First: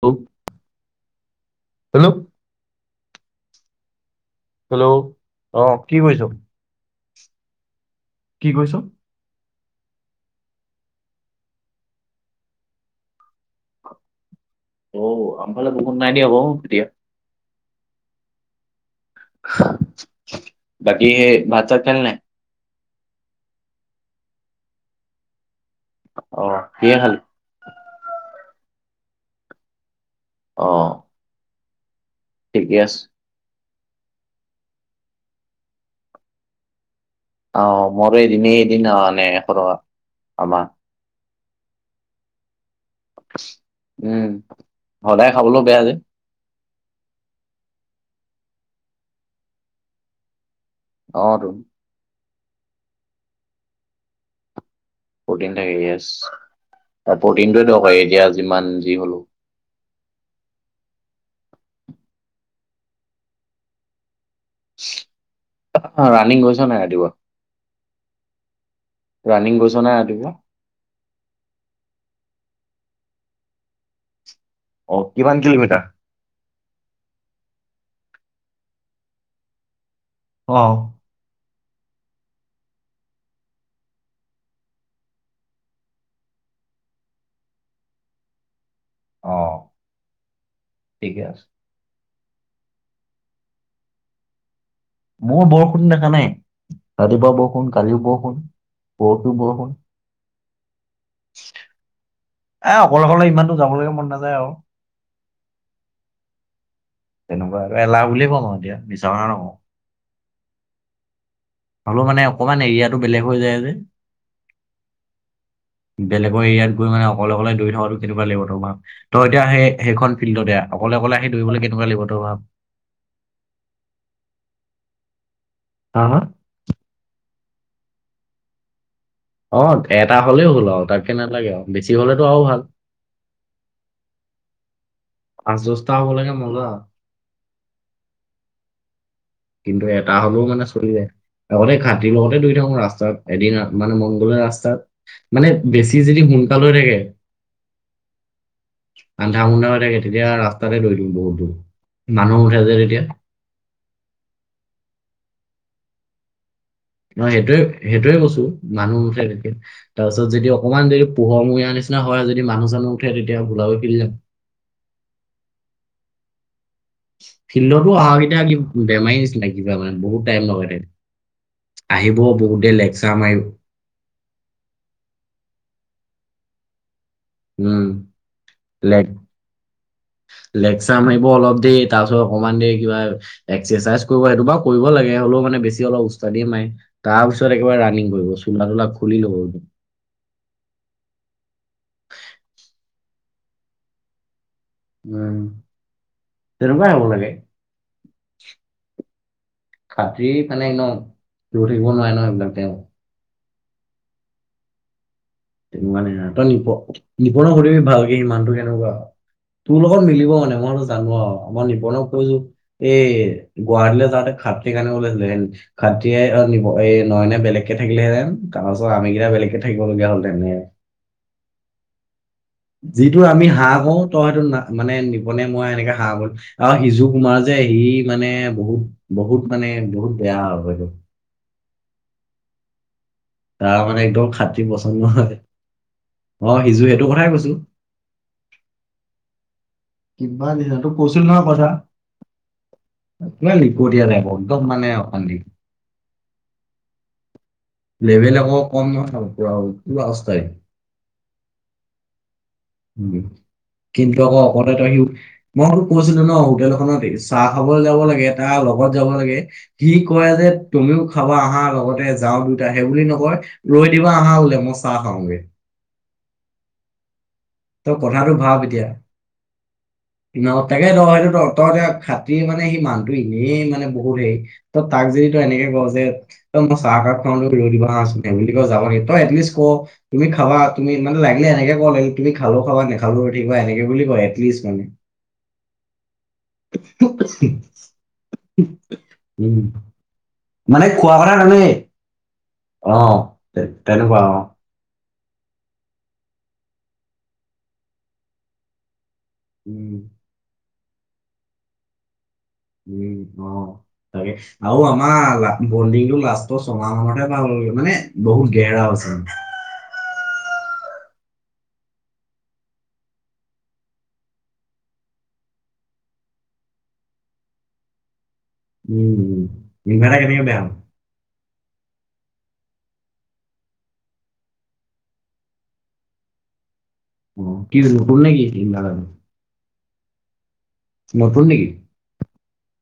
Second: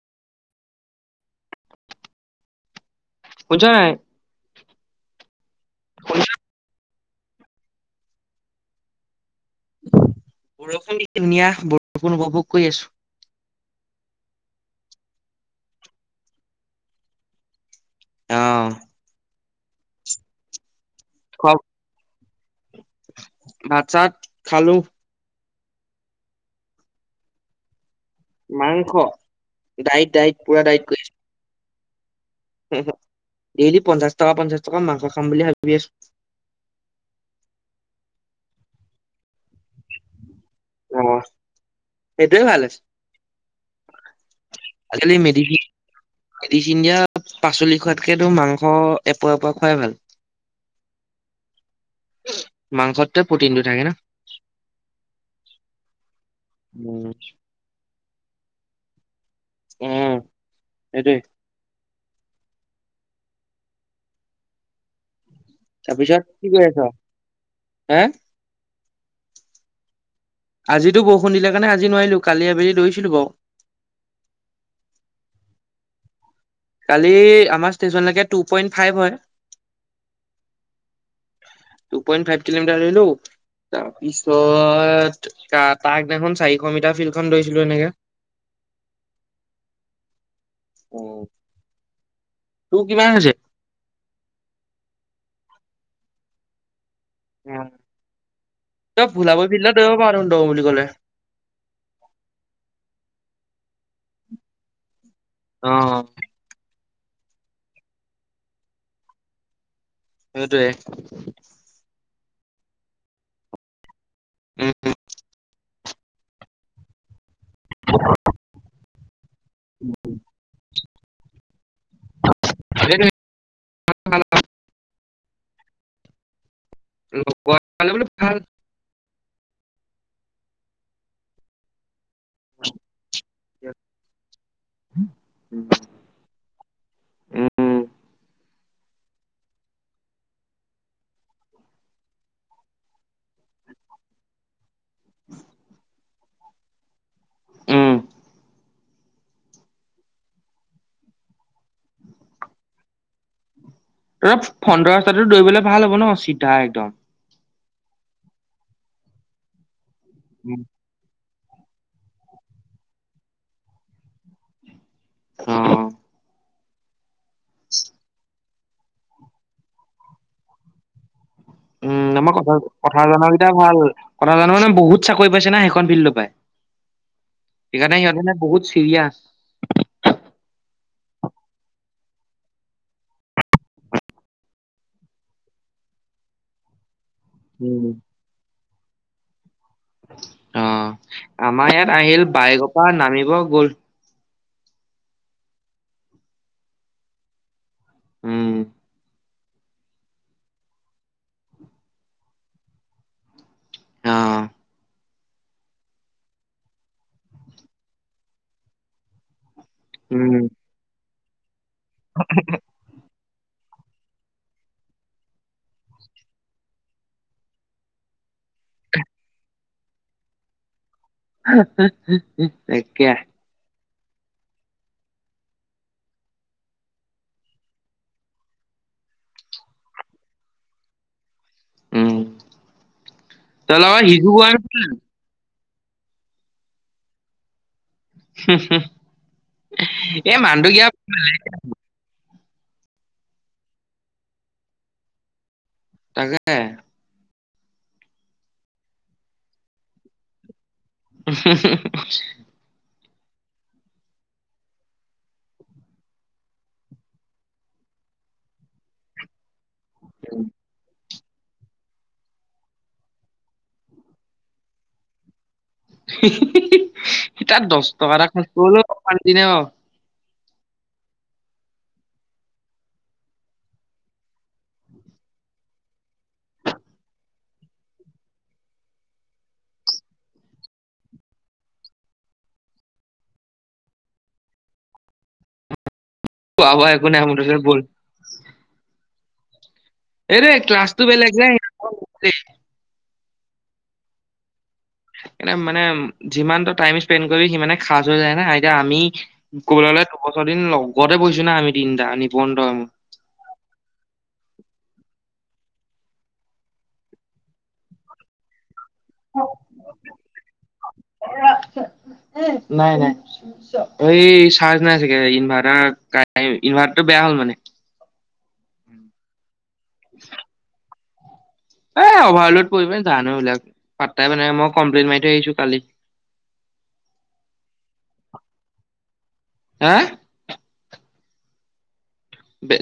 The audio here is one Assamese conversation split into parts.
হেল্ল' হেল্ল' শুনিছ নাই? হেল্ল' অ', কি কৰিছ? কি কৈছ? বৰষুণ এ ধুনীয়া বৰষুণ উপভোগ কৰি আছোঁ। [inaudible] অ', আমফালে বকুোন নাই দিয়া বাৰু এতিয়া। অ', বাকি খোৱা ভাত চাত খালি নাই? ভাত চাত খালোঁ। অ', কিহে খালি? মাংস ডাইট ডাইট পুৰা অ ডাইট কৰি আছোঁ। ঠিকে আছে। ডেইলি পঞ্চাশ টকা, পঞ্চাশ টকা, মাংস খাম বুলি ভাবি আছোঁ। অ', মই আৰু এদিন এৰি এদিন আনো এশ টকাৰ আমাৰ। সেইটোৱেই ভাল হৈছে। উম আজিকালি সদায় খাবলৈও বেয়া যে মেডীচিন দিয়া পাচলি খোৱাত তাকেইটো মাংস এক পোৱা এক পোৱা কোৱাই ভাল। অ'। মাংসত প্ৰটিন থাকে ন? প্ৰটিন থাকে য়েচ উম আৰু প্ৰটিনটোই দৰকাৰী এতিয়া যিমান যি হ'লেও। উম সেইটোৱেই। ৰানিং গৈছা নে নাই ৰাতিপুৱা? হা? ৰানিং গৈছা নে নাই ৰাতিপুৱা? আজিটো বৰষুণ দিলে কাৰনে আজি নোৱাৰিলো কালী আবেলি দৌৰিছিলো বাৰু। অ', কিমান কিলোমিটাৰ? কালি আমাৰ ষ্টেচনলৈকে টু পইন্ট ফাইভ হয়। অ', টু পইণ্ট ফাইভ কিলমিটাৰ দৌৰিলো। তাৰপিছত তাক দেখোন চাৰিশ মিটাৰ ফিল্ডখন দৌৰিছিলো এনেকা অ', ঠিকে আছে। তোৰ কিমান আছে? মোৰ বৰষুণ দেখা নাই ৰাতিপুৱা বৰষুণ কালিও বৰষুণ। তই পৰহিও ভলীবল বৰষুণ ফিল্ডত দৌৰিব পাৰ দেখোন দৌৰু বুলি কলে। এ অকলে অকলে ইমান দূৰ যাবলৈকে মন নাযায় আৰু। অ'। তেনেকুৱা আৰু এলাহ বুলি এ কম আৰু এতিয়া এতিয়া মিছা নহওঁ। সেইটোৱেই। মানে অকমান এৰিয়াাতটো বেলেগ হৈ যায় যে। হম হম। বেলেগৰ এৰিয়াত গৈ মানে অকলে অকলে দৌৰি থকাাটো কেনেকোৱা লাগিব তমাৰ তই এতিয়া সেই সেইখন ফিল্ডতে আহ অকলে অকলে সেই দৌৰিব‌‌ নালাগে। কেনেকুৱা লাগিব তই ভাব। হা হা? [unintelligible] অ' এটা হ'লেও হ'ল আৰু তাত কে নালাগে আৰু বেছি। য হলেতো আৰু ভাল। আৰু চুচতা হ'ব লাগে আৰু মজা। উম, কিন্তু এটা হলেও মানে চলি যায়। আগতে ঘাটিৰ লগতে দৌৰি থাকো ৰাস্তাত এদিন মানে মংগোলীয়া ৰাস্তাত মানে বেছি য সোনকাল হৈ থাকে। [inaudible] আন্ধাৰ মুন্ধাৰ হৈ থাকে তেতিয়া ৰাস্তাতে দৌৰি দিম বহুত দূৰ। মানুহ উঠ যে এতিয়া। ত ফন্দৰ ৰাস্তাটো দৌৰিবলৈ ভাল হ'ব ন চি অ' সেইটোয়ে সেইটোয়ে কৈছো মানুহ মুঠে এনেকে তাৰ পিছত যদি অ', অকমান দে পোহৰ মু না নিচিনা হয় যদি মানুহ জানো উঠে তেতিয়া বোলাব ফেলি যম অ'। ফিল্ডতো অহা কেইটা বেমাৰী নিচিননা কিবা মানে বহুত টাইম লগাই। উম আহিব আমই কথা বহুত দেৰি কথা জ লেকচাৰ মাৰিব কেইটা ভাল কথা জোৱা মানে বহুত চাকৰি পাইছে না স ফো পাই উম সেইকাৰণে সিহঁতে বহুত চিৰিয়া। াৰিব অলপ দেৰি তাৰপিছত অকমান দেৰি কিবা এক্সাৰচাইজ কৰিব সেইটো বাৰ কৰিব লাগে হলেও মানে বেছি অলপ উস্ত দ মাই তাৰ পিছত একেবাৰে ৰানিং কৰিব চোলা তোলা খুলি ল'ব। অ' আমাৰ ইয়াত আহিল বাইগপা নামিব গ'ল। উম, তেনেকুৱাই হব লাগে। উম। খাটৰি মানে ন লৈ থাকিব নোৱাৰে ন এইবিলাক তেওঁ। অহ' তেনেকুৱা নাই তই নিপ নিপণক সুধিবি ভালকে সিমানটো কেনেকুৱা। তোৰ লগত মিলিব উম মানে মইতো জানো আৰু আমই নিপনক কৈছো। এই গুৱাহাটীলৈ যাওঁতে খাত্ৰীৰ কাৰণে গলেন খাত্ৰীয়ে নি এ নয়নে বেলেগকে থাকিলহেঁতেন তাৰপাছত আমি কেইটা বেলেগকে থাকিব লগগীয়া হ'ল তেনে। [unintelligible] তাকে যিটো আমি হাঁহ কও তই সটো না মানে নিবনে মই এনেকে হাঁহ বলো আৰু সিজু কুমাৰ যে সি মানে বহুত বহুত মানে বহুত বেয়া হয়। উম। তই তাৰ লগত মানে সিজো একদম কোৱা খাতী পচন্দ হয়, অ' সিজো এইটো কথাই কৈছো। [unintelligible] এই কিবা মানুহটো নিচ কিয়া তোক কৈছিল নহয় কথা। ল দীয়া াই একদম মানে অ'। তাকে লেভেল আকৌ কম নথাব পৰা হ'ল পোৱা অৱস্থাই। [unintelligible] উম, কিন্তু আকৌ কোৱাৰ্টাৰত ৰাখিব মই সো কৈছিলো ন হোটেলখনতে চাহ খাবলৈ যাব লাগে তাৰ লগত যাব লাগে। হি কয় যে তুমিও। খাবা আহা লগতে যাওঁ দুয়োটা সেইবুলি নকয় ৰৈ দিবা আহা বোলে মই চাহ খাওঁগে। [unintelligible] তই টকা এটা কথাাতটো খৰচ ভাব কৰিবলৈও এতিয়া, অশান্তি ন ন তাকে ত সেইটো ত তই খাতি মানে সি মানুহটো এনেই মানে বহুত হেৰি ত তাক যদি তই এনেকে ক যে মই চাহ কাপ খাওঁ ৰৈ দিবা আহাচোন বুলি ক যাব নেকিই এটলিষ্ট ক তুমি খাবা তুমি মানে লাগিলে। তেনেকে ক'ল তুমি খালো খাবা নেখালো ৰয় থাকিবা এনেকে বুলি কয় এটলিষ্ট মানে। খোৱা বোৱা একো নাই মুঠতে ব'ল উম। এই মানে ক্লাছটো খোৱা বেলেগ কথা যে নানেই অ' তেনেকুৱা এ মানে যিমানটো টাইম স্পেণ্ড কৰিবি, সিমানে সাজ হৈ যায় না এতিয়া আমি ক'বলৈ উম, গ'লে দুবছৰ দিন লগতে বহিছো না আমি তিনিটা নিপন তই মই উম, অ' তাকে আৰু আমাৰ বলডিংটো লাষ্টৰ ছমাহ মানতহে ভাল হ'লগৈ, মানে বহুত ঘেৰা হৈছে। [unintelligible] [unintelligible] নাই নাই এই চাৰ্জ নাই চাগে ইনভাৰ্টাৰ ইনভাৰ্টাৰ টো বেয়া। হ'ল মানে। উম, উম, ইনভাৰ্টাৰ কেনেকে বেয়া হ'ল মানে। এ অভাৰলোড পৰি পেলায় জানো এইবিলাক পাত্তাই মানে মই কমপ্লেইন মাৰি থৈ আহিছো কালি [inaudible] অ' কি নতুন নেকি ইনভাৰ্টাৰ টো। হা নতুন নেকি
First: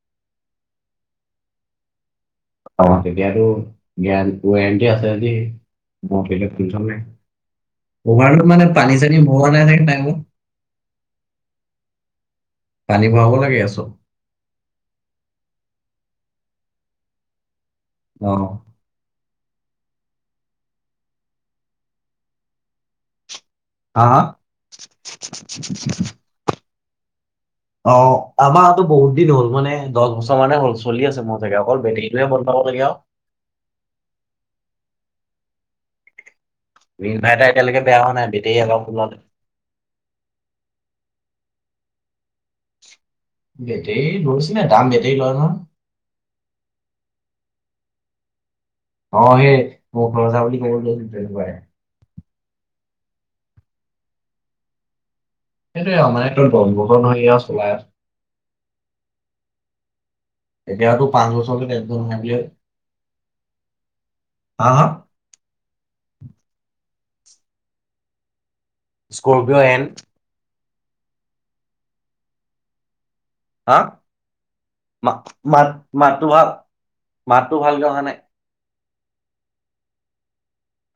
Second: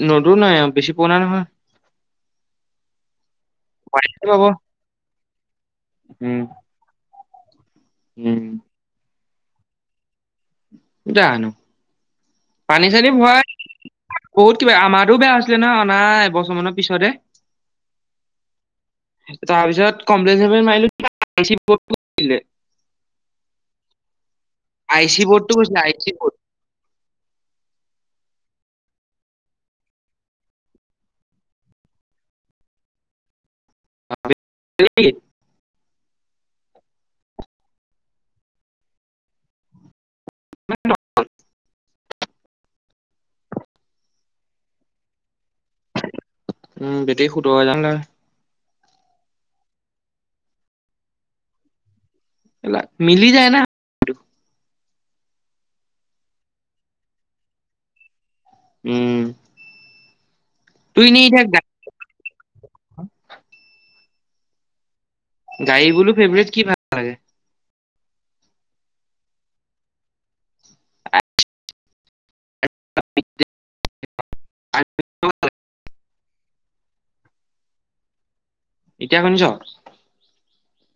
নতুনে বেছি পুৰণা নহয় তেতিয়াটো গেৰা ৱাৰেণ্টি আছে যদি উম টেনচন নাই উম কভাৰটো মানে পানী ছানি ভৰোৱা নাই নে টাইমত যানো পানী চানী ভৰাব লাগে চব। ভৰাই বহুত কিবা আমাৰোটো বেয়া হৈছিলে নহয় অনা এবছৰ মানৰ পিছতে অহ' তাৰপিছত কমপ্লেন সমপ্লেন মৰিলোঁ [unintelligible] [unintelligible] হা হা গৈছিলে আই চি বৰ্ড অ' আমাৰতো বহুত দিন হ'ল মানে দহ বছৰ মানে হ'ল চলি আছে মজাকে অকল বেটাৰীটো হে [inaudible] অ [unintelligible] [unintelligible] ইনভাৰ্টাৰ এতিয়ালৈকে বেয়া হোৱা নাই বেটেৰী ন [inaudible] বেটেৰীত গৈছিলে, দাম বেটেৰীত লয় নহয়। উম, বেটেৰীত সোতৰ হাজাৰ মান লয় অ' সেই সোঁতৰ হাজাৰ বোলি তেনেকুৱা মিলি যায় না সেইটোৱে মানেটোৰ আৰু দহ বছৰ ধৰি চলাই আছ। উম। তোৰ এতিয়াতো এনেই পাঁচ এতিয়া বছৰলৈ টেনচন নাই বুলি ভাবো, হা হা গাৰী বোলো ফেবাৰেত কি ভাল লাগে? স্কৰ্পিঅ' এন হা ম ম তৱ [unintelligible] [unintelligible] মাতটো ভালকে অহা নাই। এতিয়া শুনিছ?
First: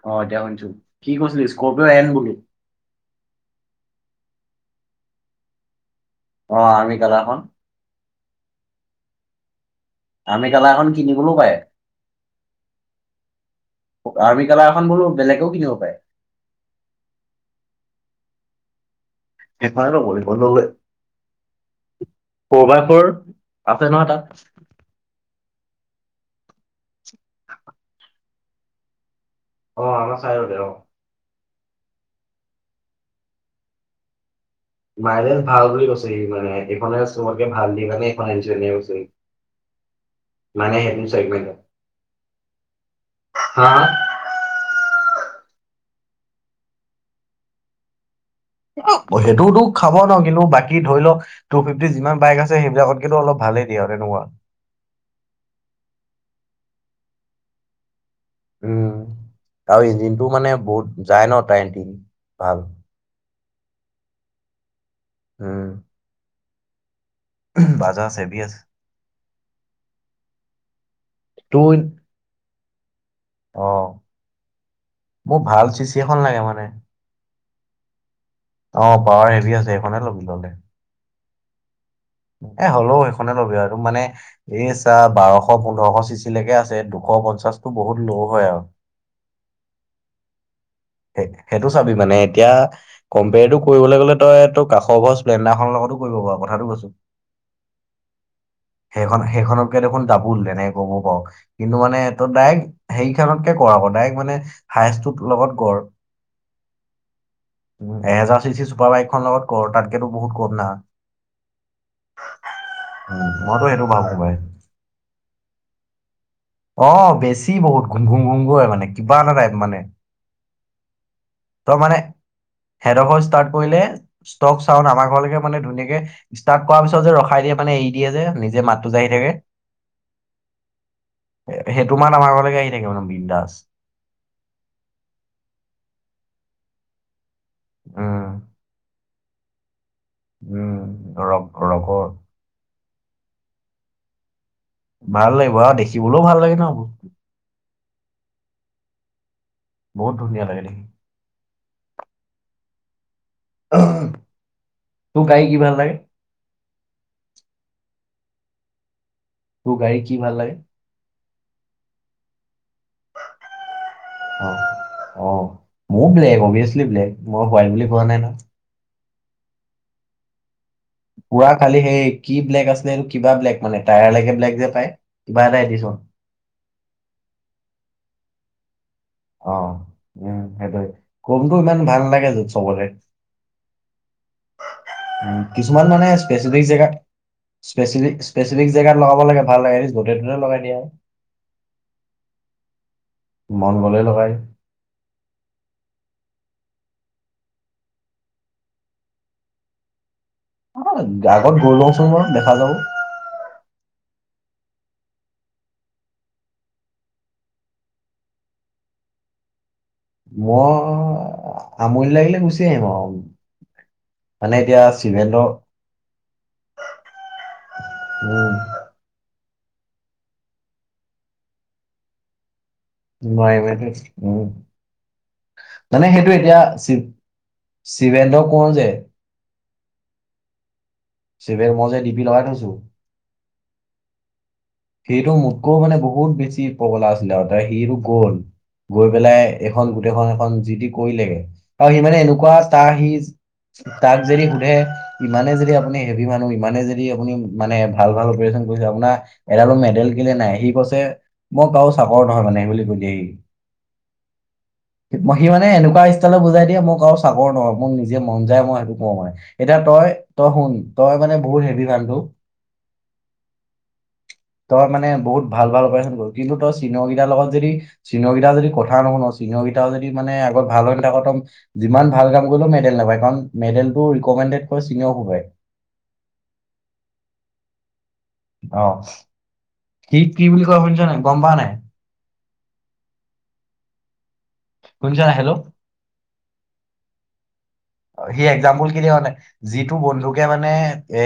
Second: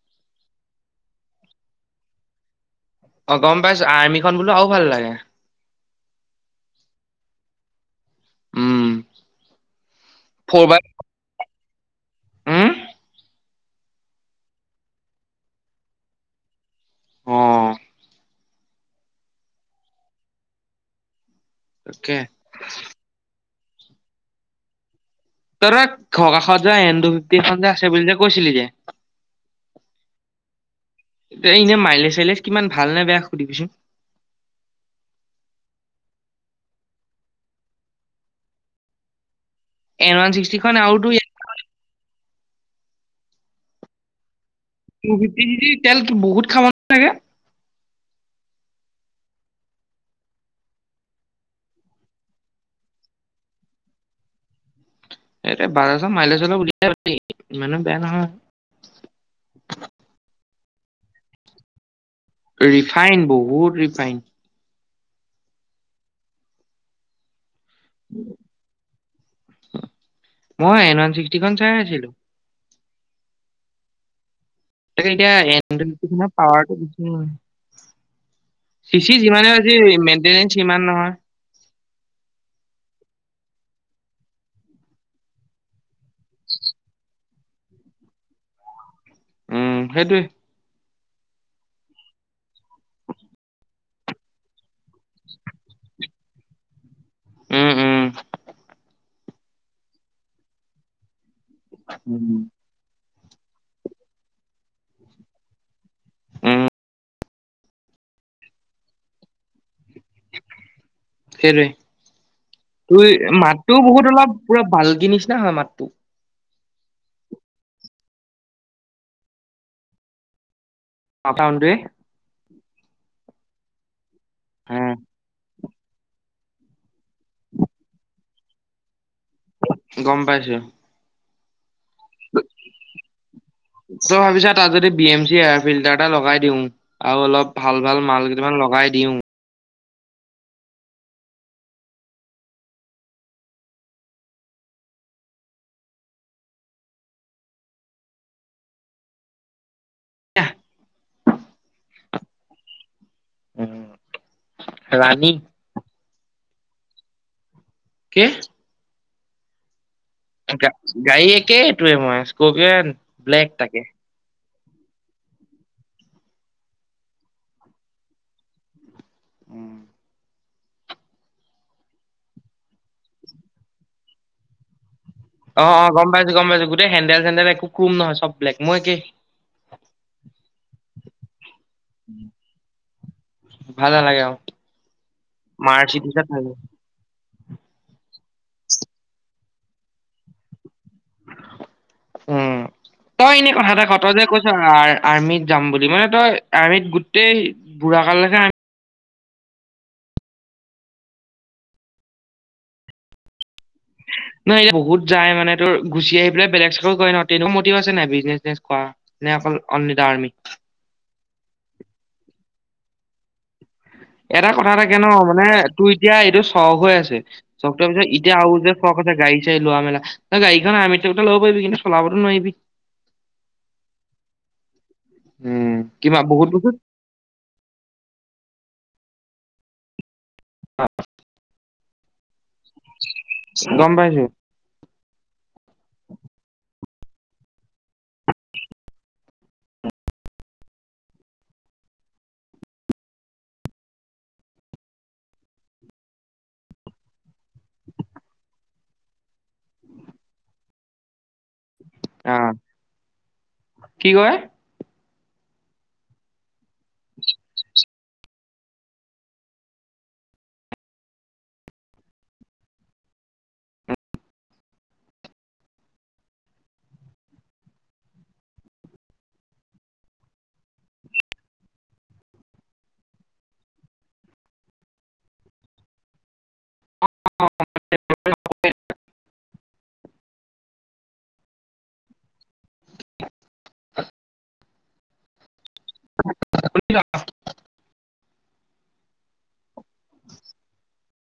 অ' এতিয়া শুনিছো, কি কৈছলি স্কৰপিঅ এন বুলি? অ' গম পাইছো আৰ্মিখন বোলো আৰু ভাল লাগে। অ' আৰ্মী কালাৰ খন। উম। আমি ফ'ৰ বাই কালাৰখন কিনিবলৈও পায়। উম আৰ্মি কালাৰখন বোলো বেলেগেও কিনিব পাৰে। অ'। হেইখনে লব লাগিব ললে। তাকে। ফ'ৰ বাই ফ'ৰ আছে নহয় তাত। তহঁতৰ যে ঘৰকাষত ন টো ফিফটি এখন আছে বুলিজে কৈছিলি যে। অ' আমাৰ চাইডতে অ'। এ ইনে মাইলেজ চাইলেজ কিমান ভাল নে বেয়া সুধিবিচোন। মাইলেজ ভাল বুলি কৈছে ইমানে হেইখনে চবতকে ভাল দিয়ে কাৰনে সেইখন আনিছে এনেকে কৈছে। এন ওৱান ছিক্সটিখন মানে আৰু হেতু তোৰ চেগমেণ্ট। হা টো ফিফটি চি চি তেল বহুত খাব ছাগে। সেইটোতো খাব ন কিন্তু বাকী ধৰি লওক টু ফিফটি যিমান বাইক আছে সেইবিলাকত কিন্তু অলপ ভাল। ভালে দিয়া এ আৰু তেনেকোৱা। এ বাৰশৰ মাইলেজ অলপ উলিয়াই ইমানো বেয়া নহয়। উম আৰু ইঞ্জিনটো মানে বহুত যায় ন তাৰ ইঞ্টিন। ৰিফাইন বহুত ৰিফাইন। হম। বাজা আছেব আছে। মই এন ওৱান চিক্সটিখন চাই আছিলো। আহ। এতিয়া পাৰ অ চিচি পাৱাৰ যিমানে হেভি আছে আজি সেইখনে লবি ললে মেইনটেনেঞ্চ সিমান নহয়। এ হ'লেও সেইখনে ল'বি আৰুটো মানে এই চাহ বাৰশ পোন্ধৰশ চিচিলৈকে আছে দুশ ছ পঞ্চাশতটো বহুত ল' হয় আৰু। [unintelligible] সেইটো চাবি মানে এতিয়া কম্পেয়াৰটো কৰিবলৈ গলে তই তোৰ কাষ কহজ প্লেণ্ডাৰখনৰ লগতো কৰিব বাৰু কথাটো কৈছো। উম, উম, সেইখন সেইখনতকে দেখোন দাবুল তেনেকে ক'ব পাৰ' কিন্তু মানে উম ডাইৰেক্ট সেই সিহঁতকে কৰ আকৌ ডাইৰেক্ট, মানে হায়ষ্টটো লগত কৰ। উম, উম, এহেজাৰ চি চি চুপাৰ বাইক খনৰ লগত কৰ তাত একো বহুত কম নহা। ত মাতটো বহুত অলপ পুৰা ভাল জিনছ না হয় মাতটো? অ' বেছি বহুত ঘুম ঘুম ঘুং গ হয় মানে কিবা এটা টাইপ মানে। [unintelligible] সেডোখৰ ষ্টাৰ্ট কৰিলে ষ্টক চাউন আমাৰ ঘৰলৈকে মানে ধুনীয় ষ্টাৰ্ট কৰাৰ পিছত যে ৰখাই দিয়ে মানে এৰি দিয়ে যে নিজে মাতো যায়ি থাকে। গম পাইছো। সেইটো মান আমাৰ ঘৰলৈকে আহি থাকে মানে বিন্দাছ। তই ভাবিছা তাত যদি বি এম এয়াৰ ফিল্টাৰ এটা লগাই দিওঁ আৰু অলপ ভাল ভাল মাল উম কেইটা মান, লগাই দিওঁ। উম, ধৰক ধৰ কৰ ভাল লাগিব আৰু দেখিবলৈও ভাল লাগে ন বস্তু বহুত ধুনীয়া লাগে দেখি উম, তোৰ ৰাণী। গাড়ী কি ভাল লাগে? কি? তোৰ গাড়ী কি ভাল লাগে? গাড়ী একেটোৱে মই স্কৰ্পিঅ' এন ব্লেকটাকেই অ', অ', মোৰ ব্লেক অভিয়াচলি ব্লেক, মই হোৱাইট বুলি কোৱা নাই নহয়। পুৰা খালি সেই কি ব্লেক আছিলে এইটো কিবা ব্লেক মানে টায়াৰ লেকে ব্লেক যে পায়। কিবা এটা অ', অ', এডিচন গম পাইছো গম পাইছো গোটেই হেন্দেল চেন্দেল একো ক্ৰোম নহয় চব ব্লেক মোৰ একেই অ', উম, সেইটোৱে ক্ৰমটো ইমান ভাল নালাগে যত চবৰে। ভাল নালাগে আৰু। কিছুমান মানে মাৰ্চিডিজত ভাল লাগে স্পেচিফিক জেগা স্পেফিক স্পেচিফিক জেগাত লগাব লাগে ভাল লাগে য'তে ত'তে লগাই দিয়ে আৰু। উম। তই এনে কথা মন এটা ক গ'লে তই যে লগাই কৈছ আৰ্মিত যাম বুলি মানে তই আৰ্মিত গোটেই বুঢ়া কাললৈকে আমি আগত গৈ লওচোন বাৰু দেখা যাব। নহ এয়া বহুত যাই মানে তোৰ গুচি আহি পেলাই বেলেগ চাকৰি কৰে নহয়, তেনে মটিভ আছে নাই বিজনেচ চিজনেচ কৰা। নে অকল অনলি দা আৰ্মি? মই আমনি লাগিলে গুচি আহিম আৰু। [unintelligible] এটা মানে কথা এতিয়া থাকে ন চিভেন্দ্ৰ মানে তোৰ এতিয়া এইটো চখ হৈ আছে চখ তোৰ ভিতৰত এতিয়া আৰু উম যে চখ আছে গাড়ী চে লোৱা মেলা ন গড়িখন আৰ্হিত ত' টো, ল'ব পাৰিবি কিন্তু চলাবটো নোৱাৰিবি। নোৱাৰিম সেইটোৱে উম, উম, মানে কিবা সেইটো বহুত এতিয়াি বস্তু শিব শিৱে দ, কওঁ যে। [inaudible] চিবে মইযে ডিপি লগাই থৈচু। গম পাইছো। সিটো মোতকৈও মানে বহুত বেছি পগলা আছিলে আগতে সিটো গ'ল গ'ল পেলাই এখন গোটেইখন এখন যি তি কৰিলেগে, আৰু সি মানে এনেকুৱা তাৰ সি তাক যদি সুধে ইমানে যদি আপুনি হেভি মানুহ ইমানে যদি আপুনি মানে ভাল ভাল অপেৰেচন আপোনাৰ এডালো মেডেল কেলে নাই সি কৈছে মই কাৰো চাকৰ অ নহয় মানে সেই বুলি কৈ দিয়েহি। কি কয়? ম, সি মানে এনেকুৱা ষ্টাইলেত বুজাই দিয়ে মই কাৰো চাকৰ নহওঁ মোৰ নিজে মন যায় মই সেইটো ক'ৰোঁ মানে আৰু এতিয়া তই এ, তই শুন তই মানে বহুত হেভি মানুহটো উম, তই মানে বহুত ভাল ভাল অপাৰেচন কৰো, কিন্তু চিনিয়ৰ কেইটাৰ লগত যদি, চিনিয়ৰ কেইটা যদি কথা নুশুন চিনিয়ৰ পিতাও যদি মানে আগত ভাল হয় [unintelligible] যিমান ভাল কাম কৰিলেও মেডেল নাপায় কাৰণ মেডেলটো ৰিকমেন্দেত তই চিনিঅ হুবাই। [unintelligible] অ', কি কি বুলি কয় শুনিছ' নাই গম পোৱা নাই। শুনচা হেল্ল'। [inaudible] সি একজাম্পুল কি দিয় মানে যিটো বন্ধুকে মানে এ